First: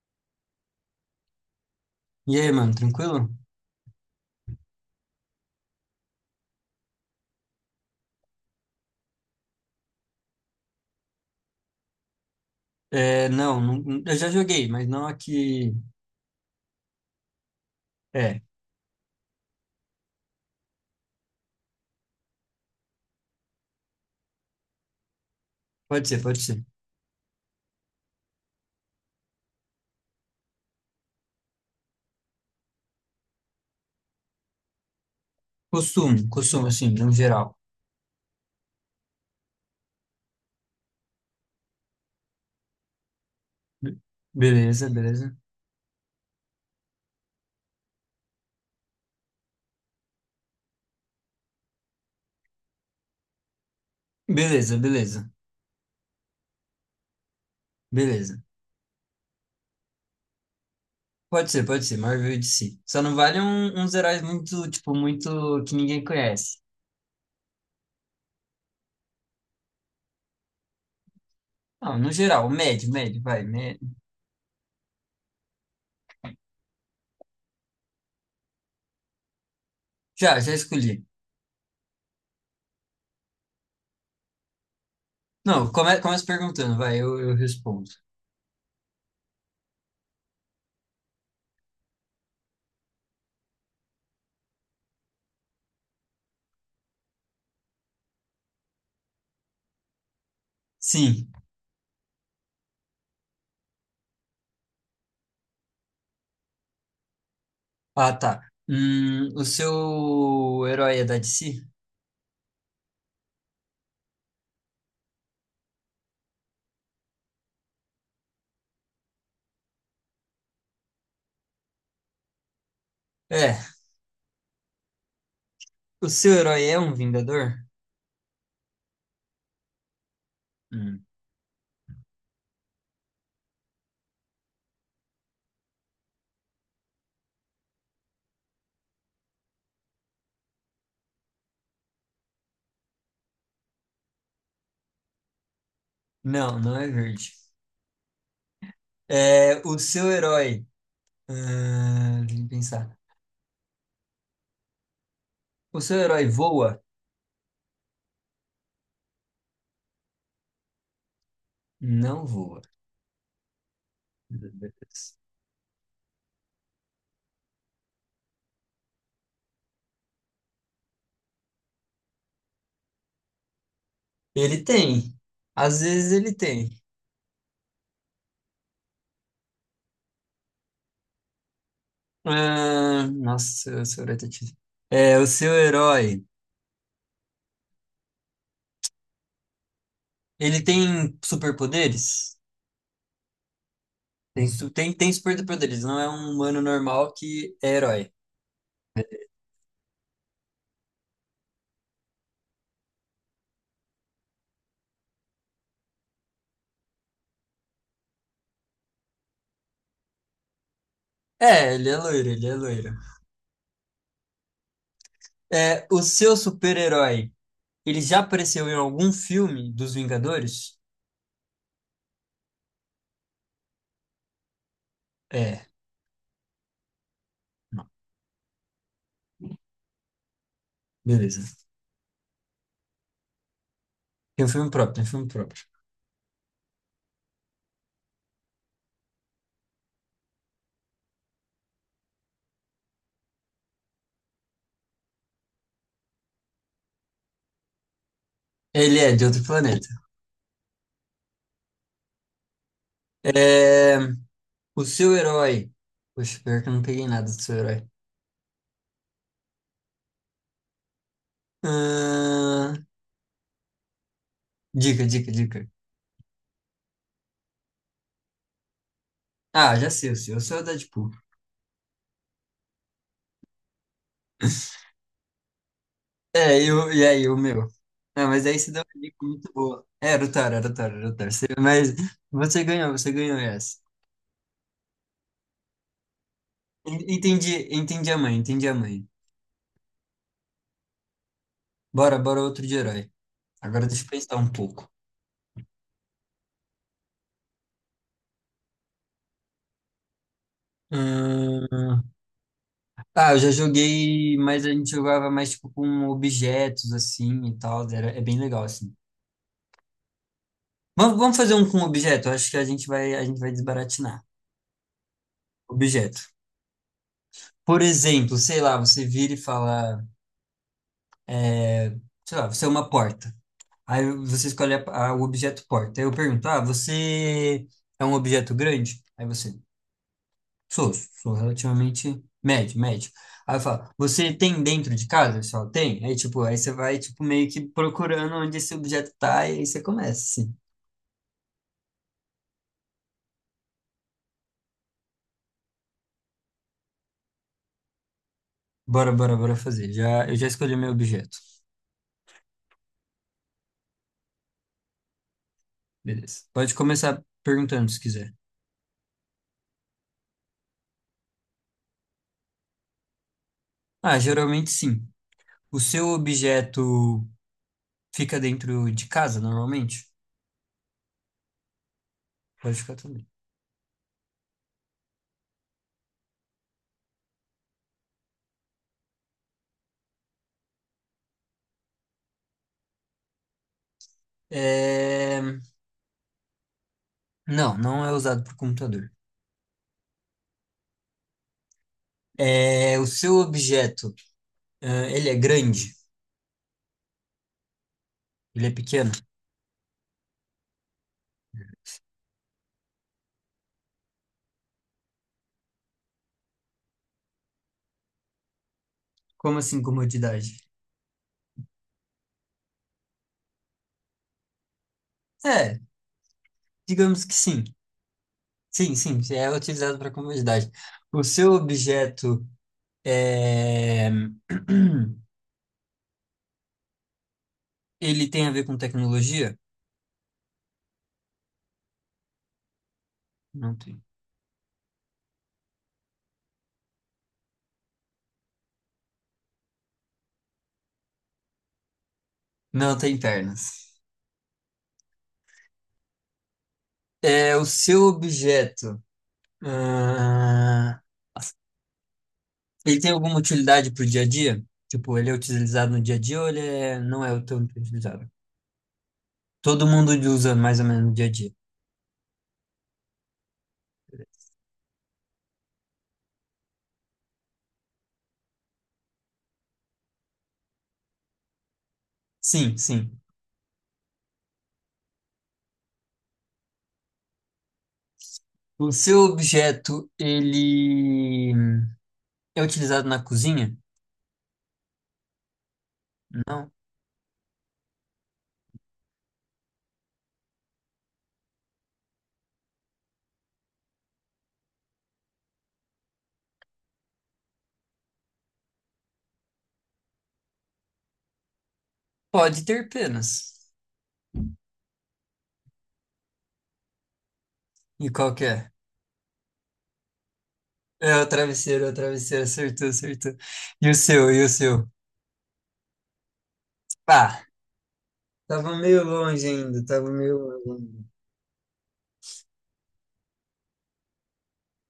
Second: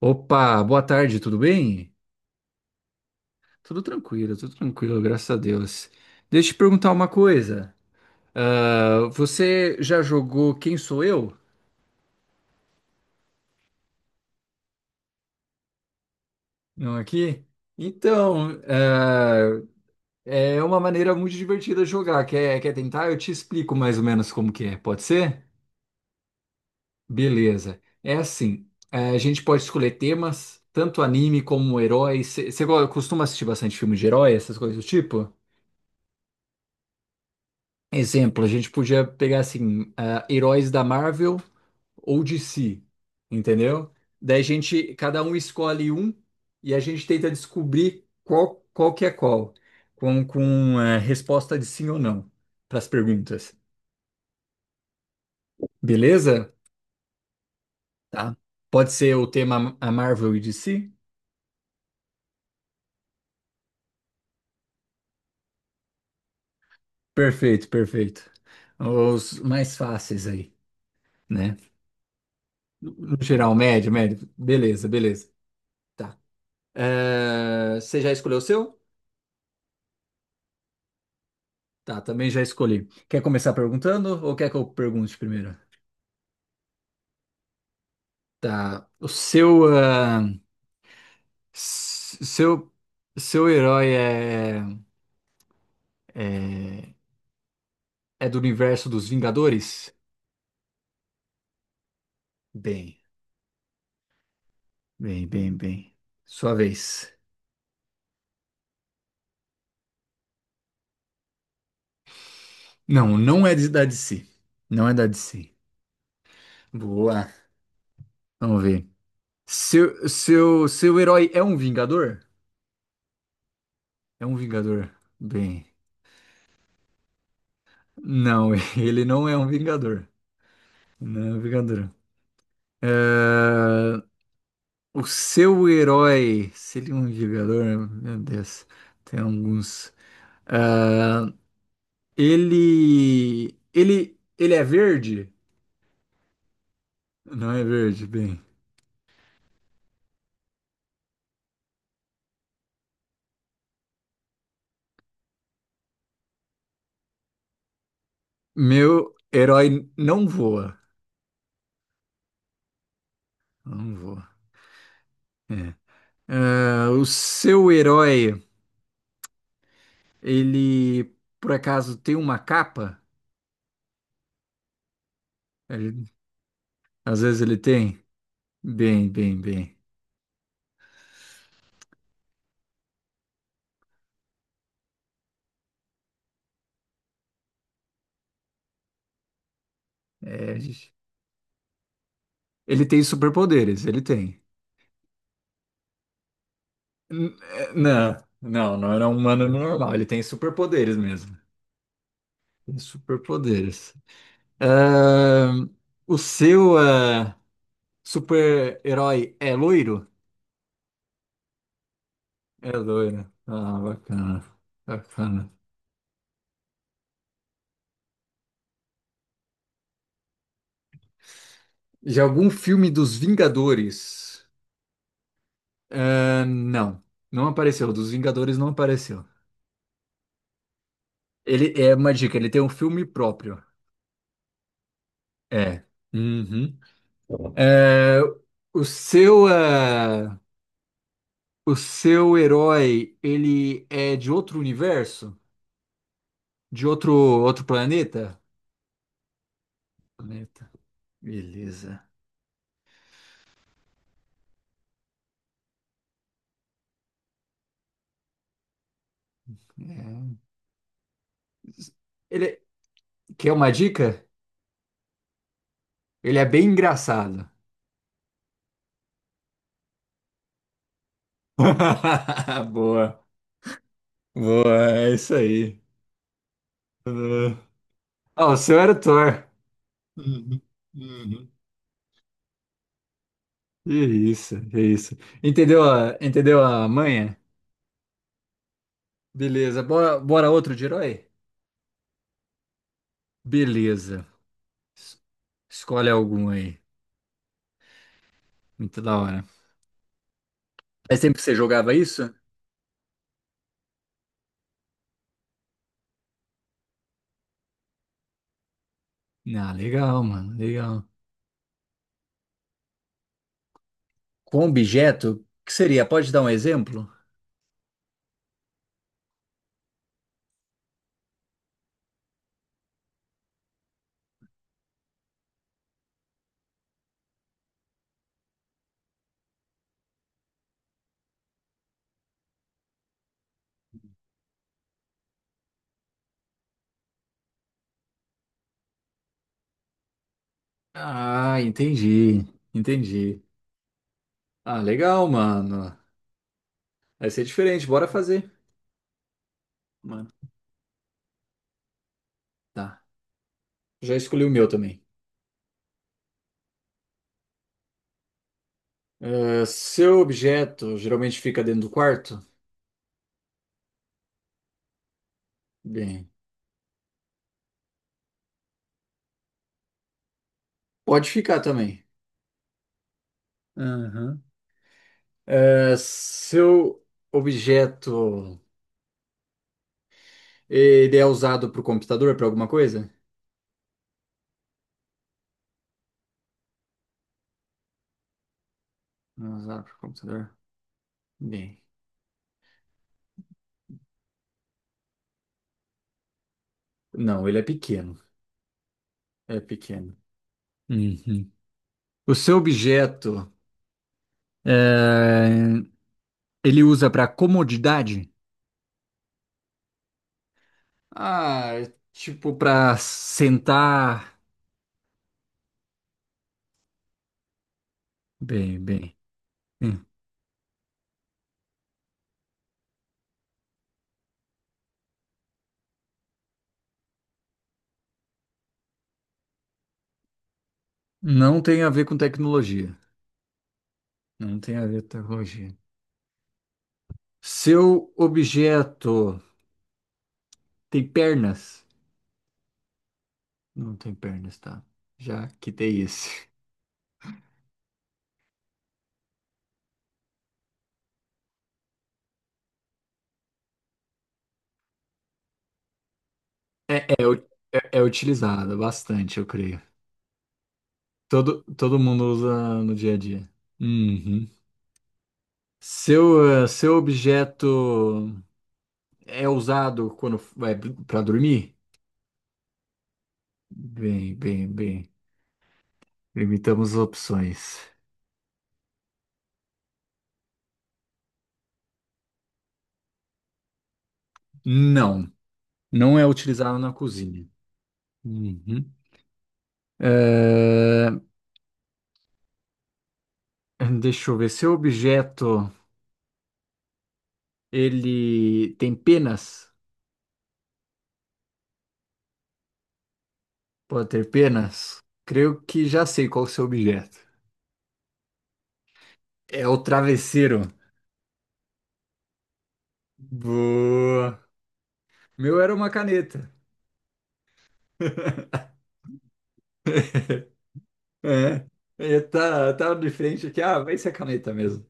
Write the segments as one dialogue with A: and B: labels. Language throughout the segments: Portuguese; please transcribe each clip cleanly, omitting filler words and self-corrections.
A: Opa, boa tarde, tudo bem?
B: E aí, mano, tranquilo?
A: Tudo tranquilo, graças a Deus. Deixa eu te perguntar uma coisa. Você já jogou Quem Sou Eu?
B: Não, eu já joguei, mas não aqui.
A: Não aqui?
B: É,
A: Então, é uma maneira muito divertida de jogar. Quer tentar? Eu te explico mais ou menos como que é, pode ser?
B: Pode ser, pode ser.
A: Beleza. É assim, a gente pode escolher temas, tanto anime como heróis. Você costuma assistir bastante filme de herói, essas coisas do tipo?
B: Costume, assim, no geral.
A: Exemplo, a gente podia pegar assim, heróis da Marvel ou DC, entendeu?
B: Be-
A: Daí a
B: Beleza,
A: gente, cada um
B: beleza.
A: escolhe um e a gente tenta descobrir qual, qual que é qual, com resposta de sim ou não para as perguntas.
B: Beleza, beleza,
A: Beleza? Tá.
B: beleza.
A: Pode ser o tema a Marvel e DC?
B: Pode ser, Marvel e DC. Só não vale uns heróis muito, tipo, muito que ninguém conhece.
A: Perfeito, perfeito. Os mais fáceis aí, né?
B: Não, no geral, médio,
A: No
B: médio, vai,
A: geral,
B: médio.
A: médio, médio. Beleza, beleza. Tá. Você já escolheu o seu?
B: Já escolhi.
A: Tá, também já escolhi. Quer começar perguntando ou quer que eu pergunte primeiro?
B: Não, começa perguntando, vai, eu respondo.
A: Tá. O seu, s- seu, seu herói é, é do universo dos Vingadores?
B: Sim.
A: Bem, bem, bem, bem. Sua vez.
B: Ah, tá. O seu herói é da DC?
A: Não, da DC. Não é da DC. Boa. Vamos ver. Seu herói é um Vingador?
B: É.
A: É um Vingador. Bem,
B: O seu herói é um Vingador?
A: não, ele não é um Vingador.
B: Hum.
A: Não é um Vingador. É, o seu herói seria um jogador? Meu Deus, tem alguns. Ah, ele é verde?
B: Não, não é verde.
A: Não é verde, bem.
B: É, o seu herói. Ah, deixa eu pensar. O seu herói voa?
A: Meu herói não voa.
B: Não voa.
A: Não voa. É. Ah, o seu herói, ele por acaso tem uma capa?
B: Ele tem. Às
A: Ele-
B: vezes ele tem.
A: às vezes ele tem. Bem, bem, bem.
B: Ah, nossa, o seu herói tá difícil. É, o seu herói.
A: É,
B: Ele tem superpoderes?
A: ele tem superpoderes, ele tem.
B: Tem, tem, tem superpoderes, não é um humano normal que é herói.
A: Não, não era um humano normal. Ele tem superpoderes mesmo. Tem superpoderes. Ahn, o seu ah, Super-herói é loiro?
B: É, ele é loiro, ele é
A: É
B: loiro.
A: loiro. Ah, bacana. Bacana.
B: É, o seu super-herói. Ele já apareceu em algum filme dos Vingadores?
A: De algum filme dos Vingadores?
B: É,
A: Ahn, não, não
B: não.
A: apareceu. Dos Vingadores não apareceu.
B: Beleza.
A: Ele é uma dica, ele tem um filme próprio.
B: Tem um filme próprio, tem um filme próprio.
A: É. Uhum. É, o seu. eh, O seu herói, ele é de outro universo? De outro planeta?
B: Ele é de outro planeta.
A: Planeta. Beleza.
B: É, o seu herói. Poxa, pior que eu não peguei nada do seu herói.
A: É. Ele
B: Ahn,
A: quer uma dica?
B: Dica, dica, dica.
A: Ele é bem engraçado.
B: Ah, já sei o seu. O seu é o Deadpool.
A: Boa, boa, é isso aí.
B: É, eu, e aí, o
A: Uhum.
B: meu? Ah, mas
A: Ah, o
B: aí você
A: seu
B: deu
A: era o
B: uma dica
A: Thor.
B: muito boa. É, era o Taro,
A: Uhum.
B: era o Taro, era o Taro. Você-
A: Uhum.
B: Mas você ganhou essa.
A: Que isso, que isso. Entendeu entendeu a manha?
B: Entendi, entendi a mãe, entendi a mãe.
A: Beleza. Bora, bora outro de herói?
B: Bora, bora outro de herói. Agora deixa eu
A: Beleza.
B: pensar um pouco.
A: Es- Escolhe algum aí. Muito da hora. Mas sempre que você jogava
B: Hum,
A: isso?
B: Ah, eu já joguei, mas a gente jogava mais tipo com objetos assim e tal. Era... É bem legal assim.
A: Ah, legal, mano, legal.
B: Vamos, vamos fazer um com objeto. Eu acho que a gente vai desbaratinar.
A: Com objeto? O que seria?
B: Objeto.
A: Pode dar um exemplo?
B: Por exemplo, sei lá, você vira e fala, é, sei lá, você é uma porta. Aí você escolhe o objeto porta. Aí eu pergunto, ah, você é um objeto grande? Aí você, sou, sou relativamente médio, médio. Aí eu falo, você tem dentro de casa? Só tem? Aí, tipo, aí você vai, tipo, meio que procurando onde esse objeto tá, e aí você começa, assim.
A: Ah, entendi, entendi. Ah, legal, mano. Vai ser diferente, bora fazer.
B: Bora, bora, bora fazer.
A: Mano,
B: Eu já escolhi meu objeto.
A: tá. Já escolhi o meu também.
B: Beleza. Pode começar perguntando se quiser.
A: Ah, seu objeto geralmente fica dentro do quarto?
B: Ah, geralmente sim. O seu
A: Bem,
B: objeto fica dentro de casa, normalmente?
A: pode ficar também.
B: Pode ficar também.
A: Aham. Ah, seu objeto, ele é usado para o computador, para alguma coisa
B: É... Não, não é usado por computador.
A: Não é usado para o computador. Bem,
B: É... O seu objeto, ah, ele é grande?
A: não, ele é pequeno.
B: Ele é pequeno?
A: É pequeno. Uhum. O seu objeto, é, ele usa para comodidade?
B: Como assim comodidade?
A: Ah, é tipo para sentar.
B: É, digamos que sim.
A: Bem,
B: Sim,
A: bem.
B: sim, é utilizado
A: Hum.
B: para comodidade. O seu objeto é... ele tem a ver com tecnologia?
A: Não tem a ver com tecnologia.
B: Não tem.
A: Não tem a ver com tecnologia. Seu objeto tem pernas?
B: Não tem pernas.
A: Não tem pernas, tá? Já quitei esse.
B: É, o seu objeto. Ah, ele tem alguma utilidade pro dia a dia? Tipo, ele é utilizado no dia a dia ou ele é... não
A: É, u-
B: é tão
A: é
B: utilizado?
A: utilizado bastante, eu creio.
B: Todo mundo usa mais ou menos no dia a dia.
A: Todo mundo usa no dia a dia. Uhum. Seu, seu objeto é usado quando vai para dormir?
B: Sim, sim.
A: Bem, bem, bem. Limitamos as opções.
B: O seu objeto, ele é utilizado na cozinha?
A: Não, não é
B: Não.
A: utilizado na cozinha. Uhum. Eh, deixa eu ver. Seu objeto, ele tem penas?
B: Pode ter penas.
A: Pode ter penas? Creio que já sei qual é o seu objeto.
B: E qual que é?
A: É o travesseiro.
B: É o travesseiro, acertou, acertou. E o seu,
A: Boa.
B: e o seu?
A: Meu era uma caneta.
B: Pá, tava meio longe ainda, tava meio longe ainda.
A: É. Tá de frente aqui, ah, vai ser a caneta mesmo.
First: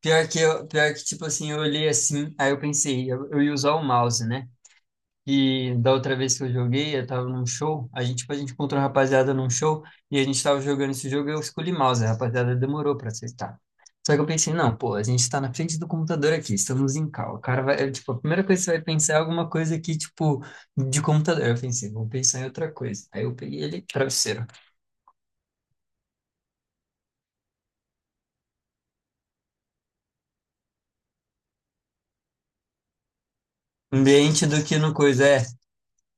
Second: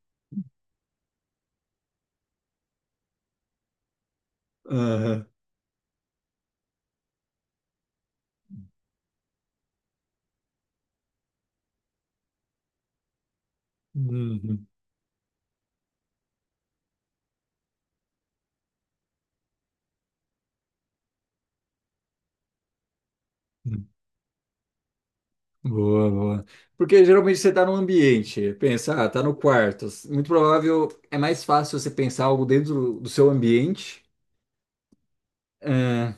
B: Pior que, eu, pior que, tipo assim, eu olhei assim, aí eu pensei, eu ia usar o mouse, né?
A: Aham.
B: E da outra vez que eu joguei, eu tava num show. A gente, tipo, a gente encontrou a rapaziada num show e a gente tava jogando esse jogo e eu escolhi mouse. A rapaziada demorou pra aceitar. Só que eu pensei,
A: Uhum.
B: não, pô, a gente tá na frente do computador aqui, estamos em call. O cara vai, é, tipo, a primeira coisa que você vai pensar é alguma coisa aqui, tipo, de computador. Eu pensei, vou pensar em outra coisa. Aí eu peguei ele, travesseiro.
A: Boa, boa. Porque geralmente você tá no ambiente, pensa, ah, tá no quarto. Muito provável, é mais fácil você pensar algo dentro do seu ambiente.
B: Ambiente do que no coisa, é.
A: É,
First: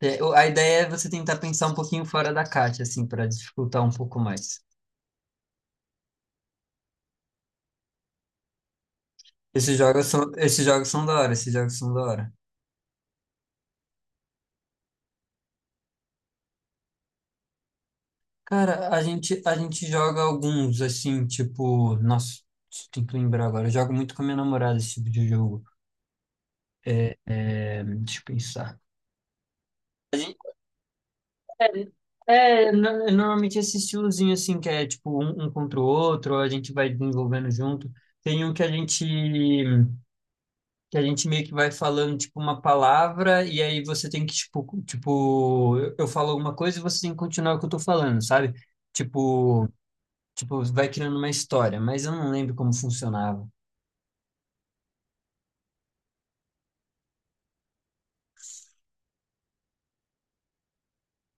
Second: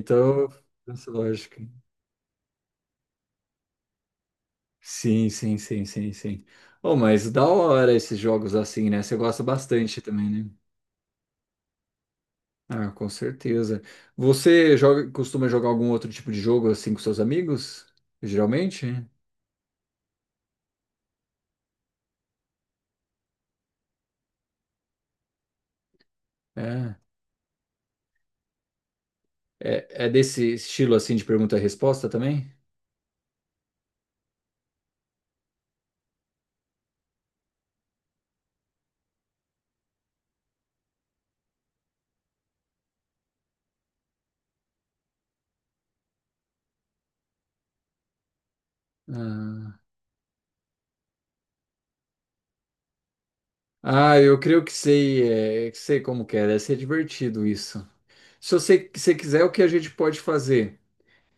B: É, a ideia é você
A: essa
B: tentar
A: lógica.
B: pensar um pouquinho fora da caixa, assim, pra dificultar um pouco mais.
A: Sim, sim, sim, sim, sim. Oh, mas da hora esses jogos assim, né? Você gosta bastante também, né?
B: Esses jogos são da hora, esses jogos são da hora.
A: Ah, com certeza. Costuma jogar algum outro tipo de jogo assim com seus amigos? Geralmente?
B: Cara, a gente joga alguns, assim, tipo, nossa, tem que lembrar agora. Eu jogo muito com a minha namorada esse tipo de jogo.
A: É,
B: É, é, deixa eu pensar.
A: é
B: A gente,
A: desse estilo assim de pergunta e resposta também?
B: é, é, normalmente esse estilozinho, assim, que é tipo um, um contra o outro, a gente vai desenvolvendo junto. Tem um que a gente meio que vai falando, tipo, uma palavra, e aí você tem que, tipo, tipo, eu falo alguma coisa e você tem que continuar o que eu tô falando, sabe? Tipo.
A: Ah,
B: Tipo, vai criando uma história, mas eu não lembro como funcionava.
A: eu creio que sei, que sei como que é, deve ser divertido isso. Se você, se quiser, o que a gente pode fazer?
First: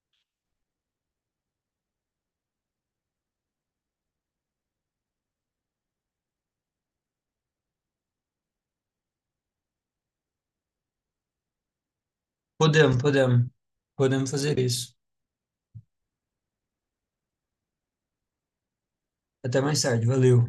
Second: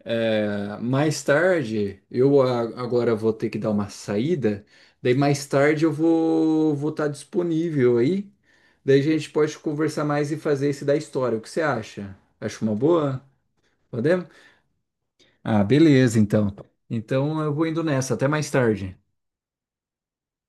A: É, mais tarde, agora vou ter que dar uma saída, daí mais tarde eu vou estar disponível aí, daí a gente pode conversar mais e fazer esse da história. O que você acha? Acho uma
B: Podemos,
A: boa?
B: podemos.
A: Podemos?
B: Podemos fazer isso.
A: Ah, beleza, então. Então eu vou indo nessa, até mais tarde.
B: Até mais tarde, valeu.